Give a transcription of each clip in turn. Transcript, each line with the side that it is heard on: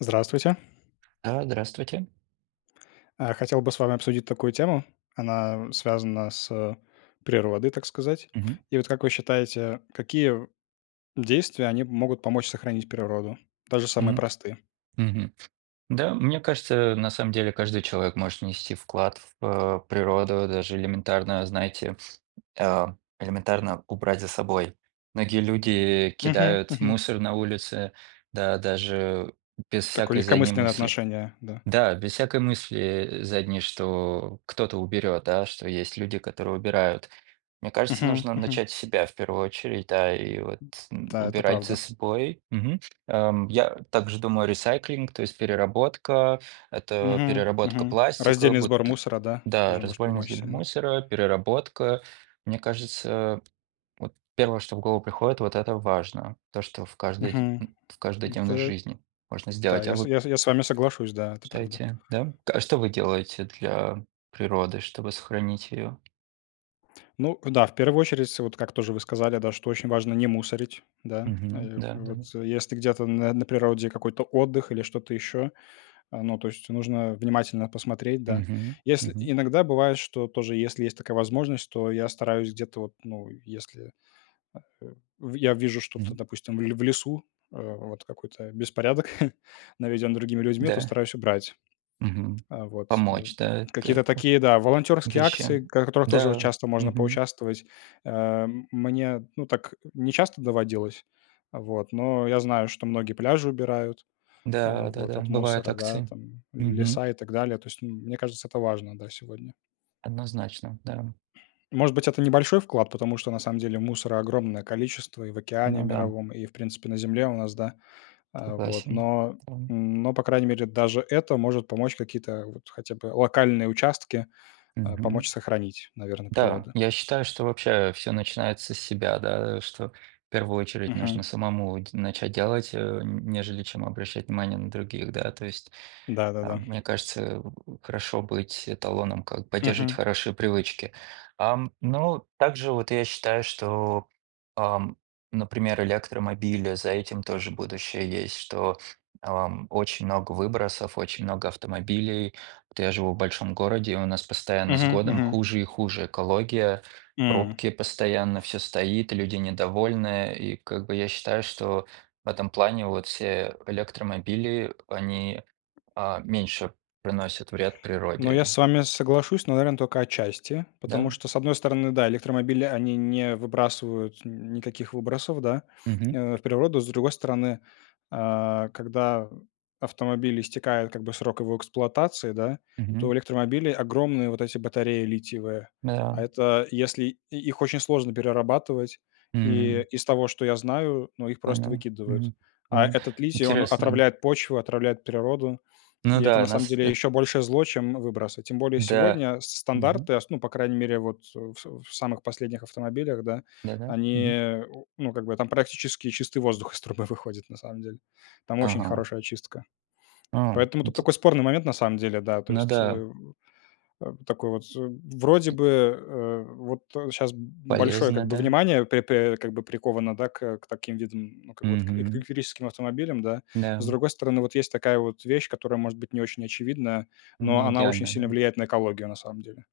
left: уЗдравствуйте.
right: А, здравствуйте.
left: А, хотел бы с вами обсудить такую тему, она связана с, э, природой, так сказать.
right: Мгм.
left: И вот, как вы считаете, какие в действия они могут помочь сохранить природу, даже самые
right: Мгм,
left: простые?
right: мгм. Да, мне кажется, э, на самом деле, каждый человек может внести вклад в п природу, даже элементарно, знаете, а, элементарно убрать за собой. Многие люди
left: Мгм,
right: кидают
left: мгм.
right: мусор на улице, да даже без
left: Такое
right: всякой задней
left: легкомысленное
right: мысли.
left: отношение, да.
right: Да, без всякой мысли, э, задней, что кто-то уберет, да, что есть люди, которые убирают. Мне кажется,
left: Мгм,
right: нужно
left: мгм.
right: начать с себя в первую очередь, да, и вот н
left: Да, это
right: убирать за
left: правда.
right: собой. Мгм, эм, я также думаю, recycling, то есть переработка, это
left: Мгм,
right: переработка
left: мгм.
right: пластика,
left: Раздельный сбор
right: буты
left: мусора, да,
right: да,
left: тоже может
right: разболь
left: помочь
right: раздельно
left: сильно.
right: мусора, переработка. Мне кажется, вот 1, что в голову приходит, вот это важно, то, что в каждой
left: Мгм,
right: м в каждодневной
left: да.
right: жизни можно
left: Да,
right: сделать. А
left: я с
right: вот.
left: я с я с вами соглашусь, да, это правда.
right: Считаете, да? К а что вы делаете для природы, чтобы сохранить её?
left: Ну да. В первую очередь, с вот, как тоже вы сказали, да, что очень важно не мусорить, да,
right: Мгм,
left: э,
right: да, да.
left: вот. Если где-то на на природе какой-то отдых или что-то ещё, а, ну, то есть нужно внимательно посмотреть, да.
right: Мгм,
left: Если
right: мгм.
left: иногда бывает, что тоже, если есть такая возможность, то я стараюсь где-то вот, ну, если, э, в я вижу что-то,
right: Мгм.
left: допустим, в ле в лесу, а, вот какой-то беспорядок наведён другими людьми, то
right: Да.
left: стараюсь убрать.
right: Мгм.
left: А, вот, э,
right: Помочь, да, это
left: какие-то
right: ку
left: такие, да, волонтёрские акции,
right: вещам.
left: к в которых тоже вот
right: Да.
left: часто можно
right: Мгм.
left: поучаствовать, ам, мне, ну, так не часто доводилось вот, но я знаю, что многие пляжи убирают, а,
right: Да, да,
left: вот,
right: да,
left: от
right: бывают
left: мусора, да,
right: акции.
left: там,
right: Мгм.
left: леса и так далее, то есть, м мне кажется, это важно, да, сегодня.
right: Однозначно. Да.
left: Может быть, это небольшой вклад, потому что на самом деле мусора огромное количество и в океане
right: Ну да.
left: мировом, и, в принципе, на земле у нас, да, а, вот.
right: Согласен,
left: Но
right: да.
left: но, по крайней мере, даже это может помочь какие-то, вот, хотя бы локальные участки, а,
right: Мгм.
left: помочь сохранить, наверно,
right: Да,
left: природу.
right: я считаю, что вообще всё начинается с себя, да, что в первую очередь нужно
left: Мгм.
right: самому дь начать делать, э, н нежели чем обращать внимание на других, да. То есть,
left: Да, да,
right: а,
left: да.
right: мне кажется, в хорошо быть эталоном, как поддерживать
left: Мгм.
right: хорошие привычки. Ам, но также вот я считаю, что, ам, например, электромобили, за этим тоже будущее есть, что, ам, очень много выбросов, очень много автомобилей. Вот я живу в большом городе, и у нас постоянно с
left: Мгм,
right: годом
left: мгм.
right: хуже и хуже экология,
left: М.
right: пробки постоянно, всё стоит, люди недовольны, и, как бы, я считаю, что в этом плане вот все электромобили, они, а, меньше приносят вред
left: Ну, я
right: природе.
left: с вами соглашусь, но, наверно, тока отчасти,
right: Да,
left: потому
right: м?
left: что, с одной стороны, да, электромобили, они не выбрасывают н никаких выбросов, да,
right: Мгм.
left: в природу. С другой стороны, а когда в автомобиле истекает, как бы, срок его эксплуатации, да, то в
right: Мгм.
left: электромобиле огромные вот эти батареи литиевые. А
right: Да.
left: это, если и их очень сложно перерабатывать, и,
right: Мгм.
left: из того, что я знаю, ну, их просто
right: Понял,
left: выкидывают.
right: мгм,
left: А
right: мгм,
left: этот литий, он
right: интересно. e
left: отравляет почву, отравляет природу,
right: Ну
left: и это, на
right: да,
left: самом
right: нас
left: деле,
right: эт
left: ещё большее зло, чем выбросы. Тем более
right: Да,
left: сегодня с
right: мгм.
left: стандарты, а с ну, по крайней мере, вот, э, в в самых последних автомобилях, да,
right: Да-да, мгм.
left: они, у ну, как бы, там практически чистый воздух из трубы выходит, на самом деле. Там очень
right: Ага.
left: хорошая очистка.
right: А,
left: Поэтому тут
right: инте
left: такой спорный момент, на самом деле, да, то
right: Ну
left: есть.
right: да.
left: Э, э, такой вот, вроде
right: e
left: бы, э, вот щас б большое,
right: Полезно,
left: как бы,
right: да.
left: внимание пэ пэ как бы приковано, да, к, э, к таким видам, ну, как бы, вот к к
right: Мгм.
left: электрическим автомобилям, да. С
right: Да-м.
left: другой стороны, вот, есть такая вот вещь, которая, может быть, не очень очевидная, но она очень
right: Неидеальная,
left: сильно
right: да.
left: влияет на экологию, на самом деле.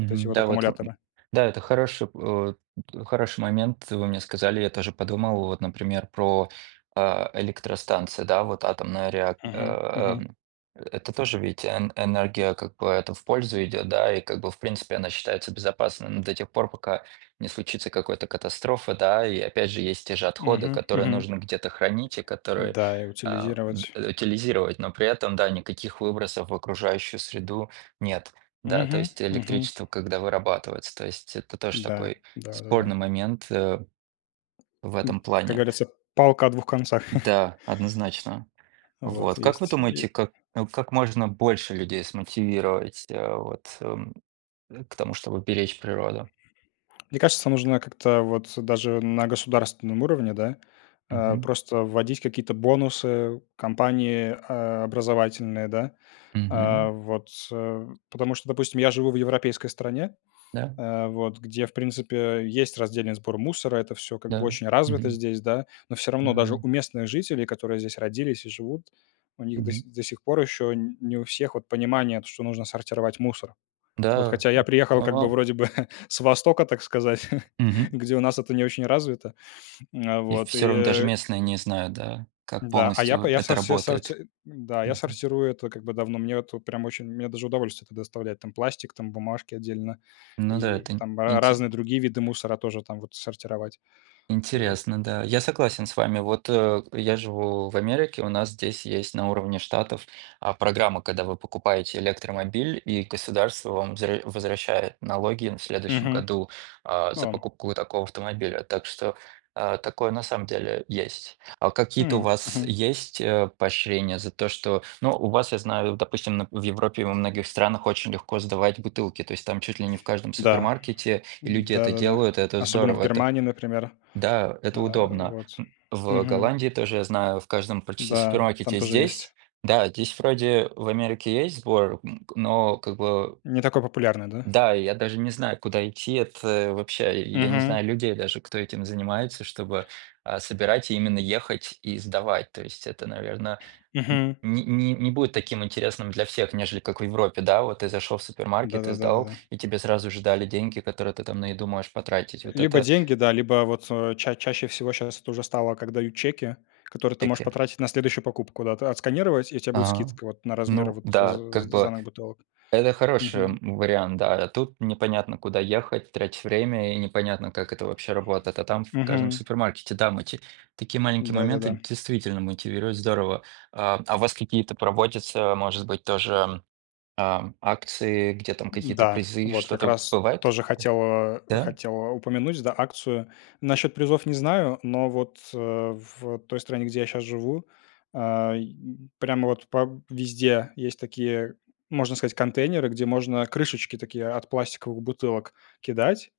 left: Вот эти вот
right: Да, вот в
left: аккумуляторы.
right: да, это хороший от хороший момент, вы мне сказали, я тоже подумал, вот, например, про, а, электростанции, да. Вот атомная реак
left: Мгм, мгм.
right: ам. Это тоже ведь эн энергия, как бы, это в пользу идет, да, и, как бы, в принципе, она считается безопасной, ну, до тех пор, пока не случится какой-то катастрофы, да. И, опять же, есть те же отходы,
left: Мгм,
right: которые
left: мгм.
right: нужно где-то хранить и которые,
left: Да, и
right: а, д
left: утилизировать.
right: утилизировать, но при этом, да, никаких выбросов в окружающую среду нет, да. То
left: Мгм,
right: есть
left: мгм.
right: электричество когда вырабатывается, то есть это тоже
left: Да,
right: такой
left: да, да, да.
right: спорный момент, э, в
left: М,
right: этом
left: как
right: плане.
left: говорится, палка о двух концах.
right: Да, однозначно,
left: Вот
right: вот. Как вы
left: есть е
right: думаете, как, э, как можно больше людей смотивировать, а, вот, эм, к тому, чтобы беречь природу?
left: Мне кажется, нужно как-то вот даже на государственном уровне, да, а,
right: Мгм.
left: просто вводить какие-то бонусы, компании, а, образовательные, да. А
right: Мгм.
left: вот, э, потому что, допустим, я живу в европейской стране,
right: Да.
left: а вот, где, в принципе, есть раздельный сбор мусора, это всё как бы
right: Да,
left: очень развито
right: мгм.
left: здесь, да, но всё равно даже
right: Да.
left: у местных жителей, которые здесь родились и живут, у них до си
right: Мгм.
left: до сих пор еще н не у всех вот понимание то, что нужно сортировать мусор. Вот
right: Да,
left: хотя я приехал
right: а,
left: как бы
right: вау.
left: вроде бы с востока, так сказать,
right: Мгм.
left: где у нас это не очень развито. А
right: И
left: вот
right: всё равно даже
left: и
right: местные не знают, да, как
left: Да, а я по
right: полностью
left: я со
right: это
left: со
right: работает.
left: сорти да, я
right: Мгм.
left: сортирую это как бы давно. Мне вот прям очень, мне даже удовольствие это доставляет: там пластик, там бумажки отдельно,
right: Ну да,
left: и
right: это
left: в
right: ин
left: там ра
right: инте
left: разные
right: e
left: другие виды мусора тоже там вот сортировать, вот.
right: Интересно, да. Я согласен с вами. Вот, э, я живу в Америке, у нас здесь есть на уровне штатов, а, программа, когда вы покупаете электромобиль и государство вам возвра возвращает налоги, н в следующем
left: Мгм,
right: году, а, за
left: а.
right: покупку такого автомобиля, так что, а, такое на самом деле есть. А какие-то у
left: М,
right: вас
left: мгм.
right: есть, э, поощрения за то, что Ну, у вас, я знаю, допустим, на в Европе и во многих странах очень легко сдавать бутылки, то есть там чуть ли не в каждом
left: Да.
right: супермаркете люди это
left: Да-да-да.
right: делают, это
left: Особенно в
right: здорово, это.
left: Германии, например.
right: Да, это
left: А,
right: удобно,
left: вот,
right: м. В, э,
left: мгм.
right: Голландии тоже, я знаю, в каждом практически
left: Да, там
right: супермаркете.
left: тоже есть.
right: Здесь? Да, здесь вроде в Америке есть сбор, м, но как бы
left: Не такой популярный, да?
right: Да, и я даже не знаю, куда идти. Это вообще, и я не
left: Мгм.
right: знаю людей даже, кто этим занимается, чтобы, а, собирать, именно ехать и сдавать. То есть это, наверно, н
left: Мгм.
right: не не не будет таким интересным для всех, нежели как в Европе. Да, вот ты зашел в
left: Да,
right: супермаркет и
left: да, да, да,
right: сдал,
left: да.
right: и тебе сразу же дали деньги, которые ты там на еду можешь потратить, вот
left: Либо
right: это.
left: деньги, да, либо вот, э, ча чаще всего щас тоже стало, как дают чеки, которые ты можешь
right: Таки.
left: потратить на следующую покупку, да, отсканировать, и у тя будет
right: А,
left: скидка вот на размер
right: ну
left: вот з
right: да, как
left: з
right: бы
left: сданных бутылок.
right: это хороший,
left: Мгм.
right: м, вариант. Да, тут непонятно, куда ехать, тратить время и непонятно, как это вообще работает. А там в каждом
left: Мгм.
right: супермаркете, там эти такие маленькие
left: Да, да,
right: моменты
left: да.
right: действительно мотивирует здорово. А, а у вас какие-то проводятся, может быть, тоже, а, акции, где там какие-то
left: Да,
right: призы,
left: вот как
right: что-то
left: раз
right: бывает,
left: тоже хотел, а,
right: да? Да?
left: хотел, а, упомянуть, да, акцию. Насчёт призов не знаю, но вот, э, в той стране, где я щас живу, ай, прямо вот по везде есть такие, можно сказать, контейнеры, где можно крышечки такие от пластиковых бутылок кидать,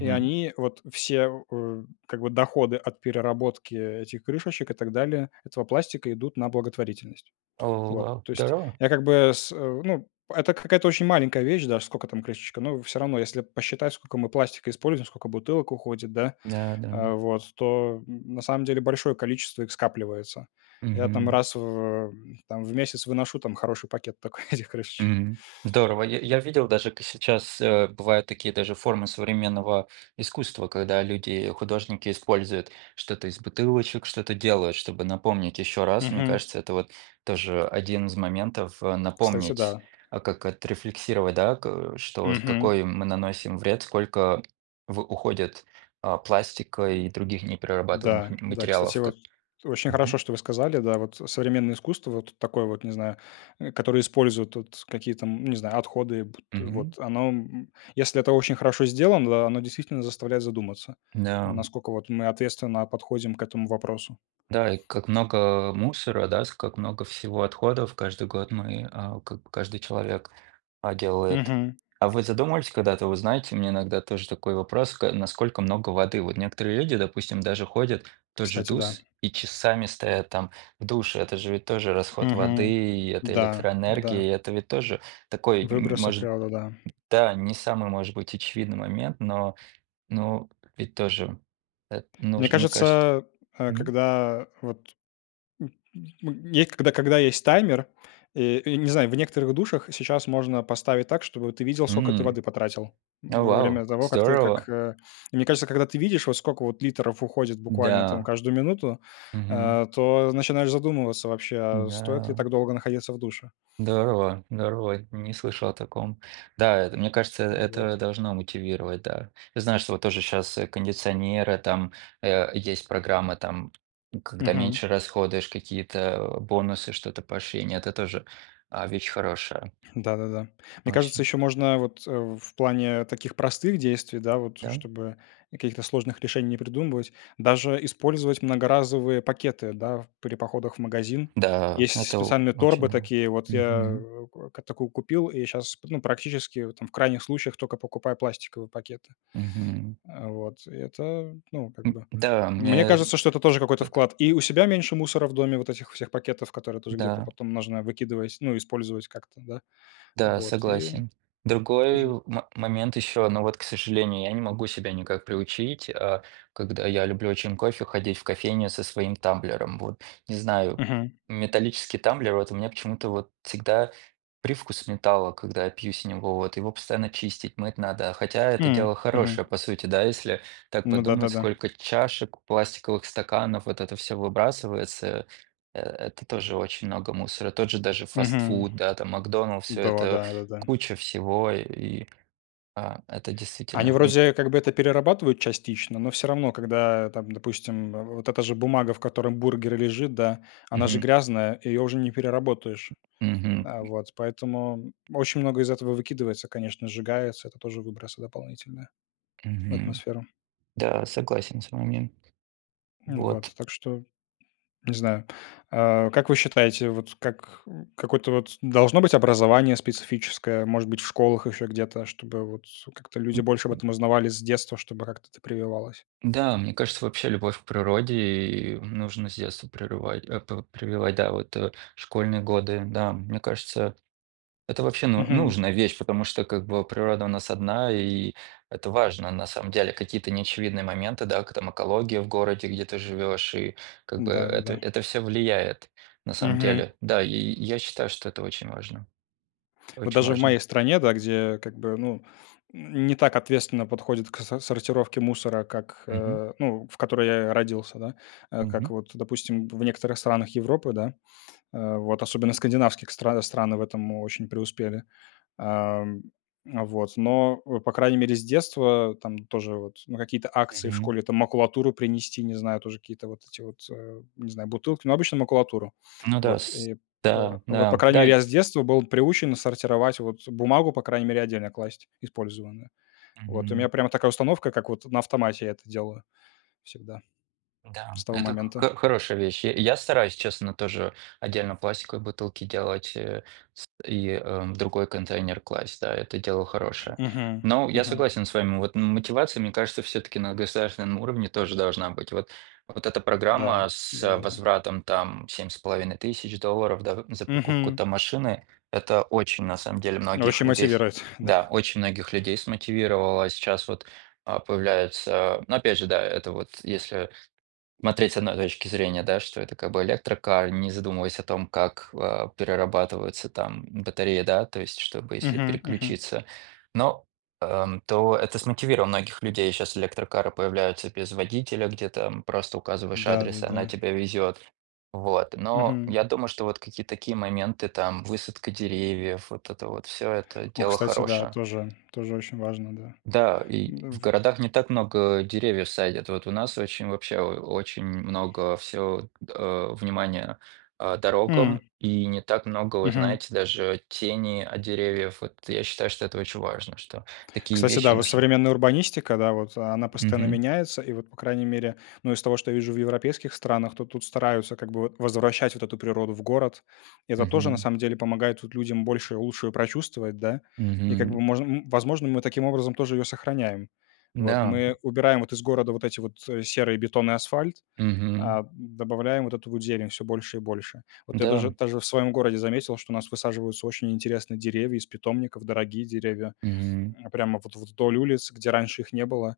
left: и они вот все, э, как бы, доходы от переработки этих крышечек и так далее, этого пластика, идут на благотворительность.
right: О,
left: Вот,
right: вау,
left: то есть.
right: здорово!
left: Я, как бы, с ну. Это какая-то очень маленькая вещь, даже скока там крышечка, но всё равно, если посчитать, сколько мы пластика используем, сколько бутылок уходит, да,
right: Да, да.
left: а вот, то, н на самом деле большое количество их скапливается. Я там
right: Мгм.
left: раз в, э, там, в месяц выношу там хороший пакет тока этих крышечек.
right: Мгм. Здорово! Я я видел даже, к сейчас, э, бывают такие даже формы современного искусства, когда люди-художники используют что-то из бутылочек, что-то делают, чтобы напомнить ещё раз. Мне
left: Мгм.
right: кажется, это вот тоже 1 из моментов, э,
left: Кстати,
right: напомнить,
left: да.
right: как отрефлексировать, да, ка что,
left: Мгм.
right: какой мы наносим вред, сколько в уходит, а, пластика и других неперерабатываемых
left: Да,
right: м
left: да, кстати,
right: материалов,
left: вот,
right: как
left: очень
right: Мгм.
left: хорошо, что вы сказали, да, вот. Современное искусство, вот такое вот, не знаю, э, которое использует, вот, какие там, ну, не знаю, отходы, бут
right: Мгм.
left: вот оно, м Если это очень хорошо сделано, да, оно действительно заставляет задуматься,
right: Да, м.
left: наскока, вот, мы ответственно подходим к этому вопросу.
right: Да, и как много мусора, да, с как много всего отходов каждый год мы, а, как каждый человек, а, делает.
left: Мгм.
right: А вы задумывались когда-то? Вы знаете, у меня иногда тоже такой вопрос: ка насколько много воды? Вот некоторые люди, допустим, даже ходят в тот же в
left: Кстати, да.
right: душ и часами стоят там в душе. Это же ведь тоже расход воды,
left: Мгм,
right: и это
left: да, да.
right: электроэнергии, это ведь тоже такой, м
left: Выбросы в
right: может,
left: природу, да.
right: да, не самый, может быть, очевидный момент, но но ведь тоже эт
left: Мне
right: нужно, мне кажется.
left: кажется, а
right: Мгм.
left: когда вот м м мне, когда когда есть таймер, э, не знаю, в некоторых душах сейчас можно поставить так, чтобы ты видел, скока ты
right: М.
left: воды потратил
right: О,
left: во время
right: вау,
left: того, как ты как,
right: здорово!
left: э Мне кажется, когда ты видишь, вот скока вот литров уходит буквально там
right: Да.
left: каждую минуту,
right: Мгм.
left: а то начинаешь задумываться вообще, а стоит ли
right: Да.
left: так долго находиться в душе?
right: Здорово здорово, не слышал о таком. Да, это, мне кажется, э,
left: Н вот.
right: это должно мотивировать, да. Я знаю, что вот тоже щас, э, кондиционеры, там, э, есть программа там, когда
left: Мгм.
right: меньше расходуешь, какие-то бонусы, что-то, поощрения. Это тоже, а, вещь хорошая.
left: Да, да, да. Мне кажется,
right: Очень.
left: ещё можно, вот, э, в плане таких простых действий, да, вот,
right: Да.
left: чтобы каких-то сложных решений не придумывать, даже использовать многоразовые пакеты, да, в при походах в магазин.
right: Да,
left: Есть
right: это
left: специальные торбы
right: очень Да,
left: такие вот. Я
right: мгм.
left: как такую купил и щас, п ну, практически, вот там, в крайних случаях, тока покупаю пластиковые пакеты.
right: Мгм.
left: Э, вот. Это, ну, как бы,
right: М-да,
left: мне
right: мне т
left: кажется, что это тоже какой-то
right: как.
left: вклад. И у себя меньше мусора в доме, вот этих всех пакетов, которые тоже где-то
right: Да.
left: потом нужно выкидывать, ну, использовать как-то, да.
right: Да,
left: Вот и
right: согласен. Другой
left: тоже.
right: мо момент еще. Ну, вот, к сожалению, я не могу себя никак приучить, а, когда я люблю очень кофе, ходить в кофейню со своим тамблером, вот. Не знаю,
left: Мгм.
right: металлический тамблер, вот у меня почему-то, вот, всегда привкус металла, когда я пью с него. Вот его постоянно чистить, мыть надо, хотя это дело
left: М, мгм.
right: хорошее, по сути, да. Если так
left: Ну да, да,
right: подумать,
left: да.
right: сколько чашек, пластиковых стаканов, вот это всё выбрасывается, э это тоже очень много мусора. Тот же даже
left: Мгм.
right: фастфуд, да, там "Макдоналдс", всё
left: До,
right: это
left: да, да, да.
right: куча всего. И, а, это
left: Они
right: действительно н
left: вроде как бы это перерабатывают частично, но всё равно, когда там, допустим, вот эта же бумага, в которой бургер лежит, да, она же
right: Мгм.
left: грязная, её уже не переработаешь.
right: Мгм.
left: А, вот поэтому очень много из этого выкидывается, конечно, сжигается, это тоже выбросы дополнительные в
right: Мгм,
left: атмосферу.
right: да, согласен с вами.
left: М, вот
right: Вот.
left: так что. Не знаю. А как вы считаете, вот как какое-то вот должно быть образование специфическое, может быть, в школах ещё где-то, чтобы вот как-то люди
right: М
left: больше об
right: м.
left: этом узнавали с детства, чтобы как-то это прививалось?
right: Да, мне кажется, вообще, любовь к природе нужно с детства прерывать э, пр прививать. Да, вот, э, школьные годы, да, мне кажется, это вообще ну
left: Мгм.
right: нужная вещь, потому что, как бы, природа у нас одна, и это важно, на самом деле, какие-то неочевидные моменты, да, к там экология в городе, где ты живешь, и, как бы,
left: Да, да,
right: это
left: да.
right: это всё влияет, на самом
left: Мгм.
right: деле. Да, и и я считаю, что это очень важно,
left: Вот
right: очень
left: даже в
right: важно.
left: моей стране, да, где, как бы, ну, не так ответственно подходят к со сортировке мусора, как,
right: Мгм.
left: а, ну, в которой я родился, да, э, как
right: Мгм.
left: вот, допустим, в некоторых странах Европы, да. А вот особенно скандинавских стран страны в этом очень преуспели. Ам, а вот. Но, по крайней мере, с детства там тоже вот на какие-то акции в
right: Мгм.
left: школе там макулатуру принести, не знаю, тоже какие-то вот эти вот, э, не знаю, бутылки, ну, обычно макулатуру.
right: Ну да,
left: Вот
right: с
left: и пэ
right: Да,
left: вот, по
right: да,
left: крайней мере,
right: дай.
left: я с детства был приучен сортировать вот бумагу, по крайней мере, отдельно класть использованную. Вот у меня
right: Мгм.
left: прямо такая установка, как вот на автомате я это делаю всегда. С
right: Да,
left: того
right: это
left: момента.
right: хо хорошая вещь. Я я стараюсь, честно, тоже отдельно пластиковые бутылки делать, э, с и, э, в другой контейнер класть. Да, это дело хорошее.
left: Мгм,
right: Но я
left: мгм.
right: согласен с вами. Вот мотивация, мне кажется, всё-таки на государственном уровне тоже должна быть. Вот вот эта
left: Да.
right: программа с, э,
left: Да-да-да.
right: возвратом там 7 500 долларов, да, как мы за покупку
left: Мгм.
right: там машины, это очень, на самом деле, многих
left: Очень
right: людей с
left: мотивирует. Да.
right: да, очень многих людей смотивировало. А сейчас вот, а, появляется, но опять же, да, это вот если смотреть с одной точки зрения, да, что это как бы электрокар, не задумываясь о том, как, а, перерабатываются там батареи, да, то есть чтобы если
left: Мгм, мгм.
right: переключиться. Но, ам, то это смотивировало многих людей. Щас электрокары появляются без водителя, где там просто указываешь
left: Да, да,
right: адрес, и она
left: да.
right: тебе везет, вот. Но
left: Мгм.
right: я думаю, что вот какие-то такие моменты, там высадка деревьев, вот это вот всё, это
left: О,
right: дело
left: кстати, да,
right: хорошее.
left: тоже тоже очень важно, да,
right: Да, и
left: м,
right: в
left: в
right: городах не так много деревьев садят. Вот у нас очень, вообще, о очень много всё, а, внимания, а,
left: М.
right: дорогам. И не так много, вы
left: Мгм.
right: знаете, даже тени от деревьев. Вот я считаю, что это очень важно, что такие
left: Кстати,
right: вещи
left: да, вот
right: нужны.
left: современная урбанистика, да, вот она постоянно
right: Мгм.
left: меняется, и вот, по крайней мере, ну, из того, что я вижу в европейских странах, то тут стараются как бы вот возвращать вот эту природу в город. И это тоже, на
right: Мгм.
left: самом деле, помогает вот людям больше и лучше прочувствовать, да, и как бы
right: Мгм.
left: можно, м возможно, мы таким образом тоже её сохраняем, вот.
right: Н-да.
left: Мы убираем вот из города вот эти вот серые бетон и асфальт,
right: Мгм.
left: а, добавляем вот эту вот зелень всё больше и больше. Вот я даже
right: Да.
left: даже в своём городе заметил, что у нас высаживаются очень интересные деревья из питомников, дорогие деревья,
right: Мгм.
left: э, прямо вот вдоль улиц, где раньше их не было,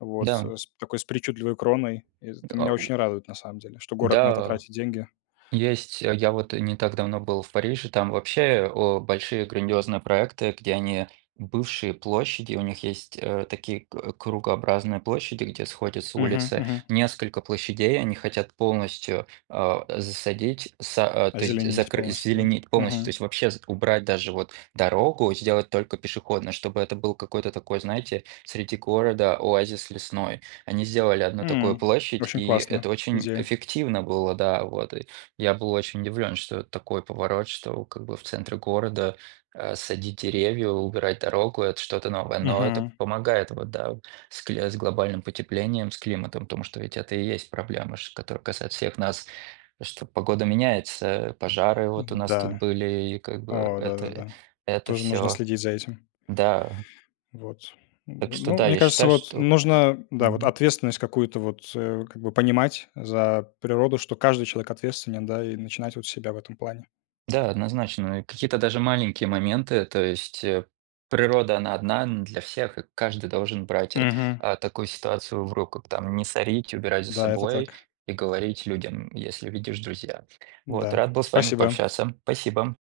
left: вот с
right: Да.
left: с такой, с причудливой кроной.
right: Т
left: Это
right: а
left: меня
right: у.
left: очень радует, на самом деле, что город на это
right: Да,
left: тратит деньги.
right: есть. А я вот не так давно был в Париже, там вообще о большие грандиозные проекты, где они бывшие площади, у них есть, э, такие к кругообразные площади, где сходятся
left: Мгм,
right: улицы.
left: мгм.
right: Несколько площадей они хотят полностью, а, засадить, са а, то есть,
left: Озеленить
right: закры
left: полностью,
right: зазеленить
left: да?
right: полностью, то
left: Мгм.
right: есть вообще убрать даже вот дорогу, сделать только пешеходную, чтобы это был какой-то такой, знаете, среди города оазис лесной. Они сделали 1 такую
left: М,
right: площадь,
left: очень
right: и это
left: классно.
right: очень
left: Идея.
right: эффективно было, да. Вот и я был очень удивлён, что такой поворот, что как бы в центре города, а, садить деревья, убирать дорогу- это что-то новое, но это п
left: Мгм.
right: помогает вот, да, с кли с глобальным потеплением, с климатом, потому что ведь это и есть проблемы, ш которые касаются всех нас, что погода меняется, пожары вот у нас тут
left: М-да.
right: были, и как бы
left: А, да, да,
right: это
left: да.
right: это
left: Тоже нужно
right: всё.
left: следить за этим.
right: Да.
left: Вот.
right: Так
left: Ну
right: что,
left: ну,
right: да,
left: мне
right: я
left: кажется,
right: считаю,
left: вот,
right: что
left: нужно,
right: м
left: да, вот,
right: мгм.
left: ответственность какую-то, вот, э, как бы понимать за природу, что каждый человек ответственен, да, и начинать вот с себя в этом плане.
right: Да, однозначно, и какие-то даже маленькие моменты, то есть, э, природа, она одна н для всех, и каждый должен брать а
left: Мгм.
right: а такую ситуацию в руку, там не сорить, убирать за
left: Да, это
right: собой
left: так.
right: и говорить людям, если видишь, друзья. Вот.
left: Да,
right: Рад был с вами
left: спасибо.
right: пообщаться, спасибо!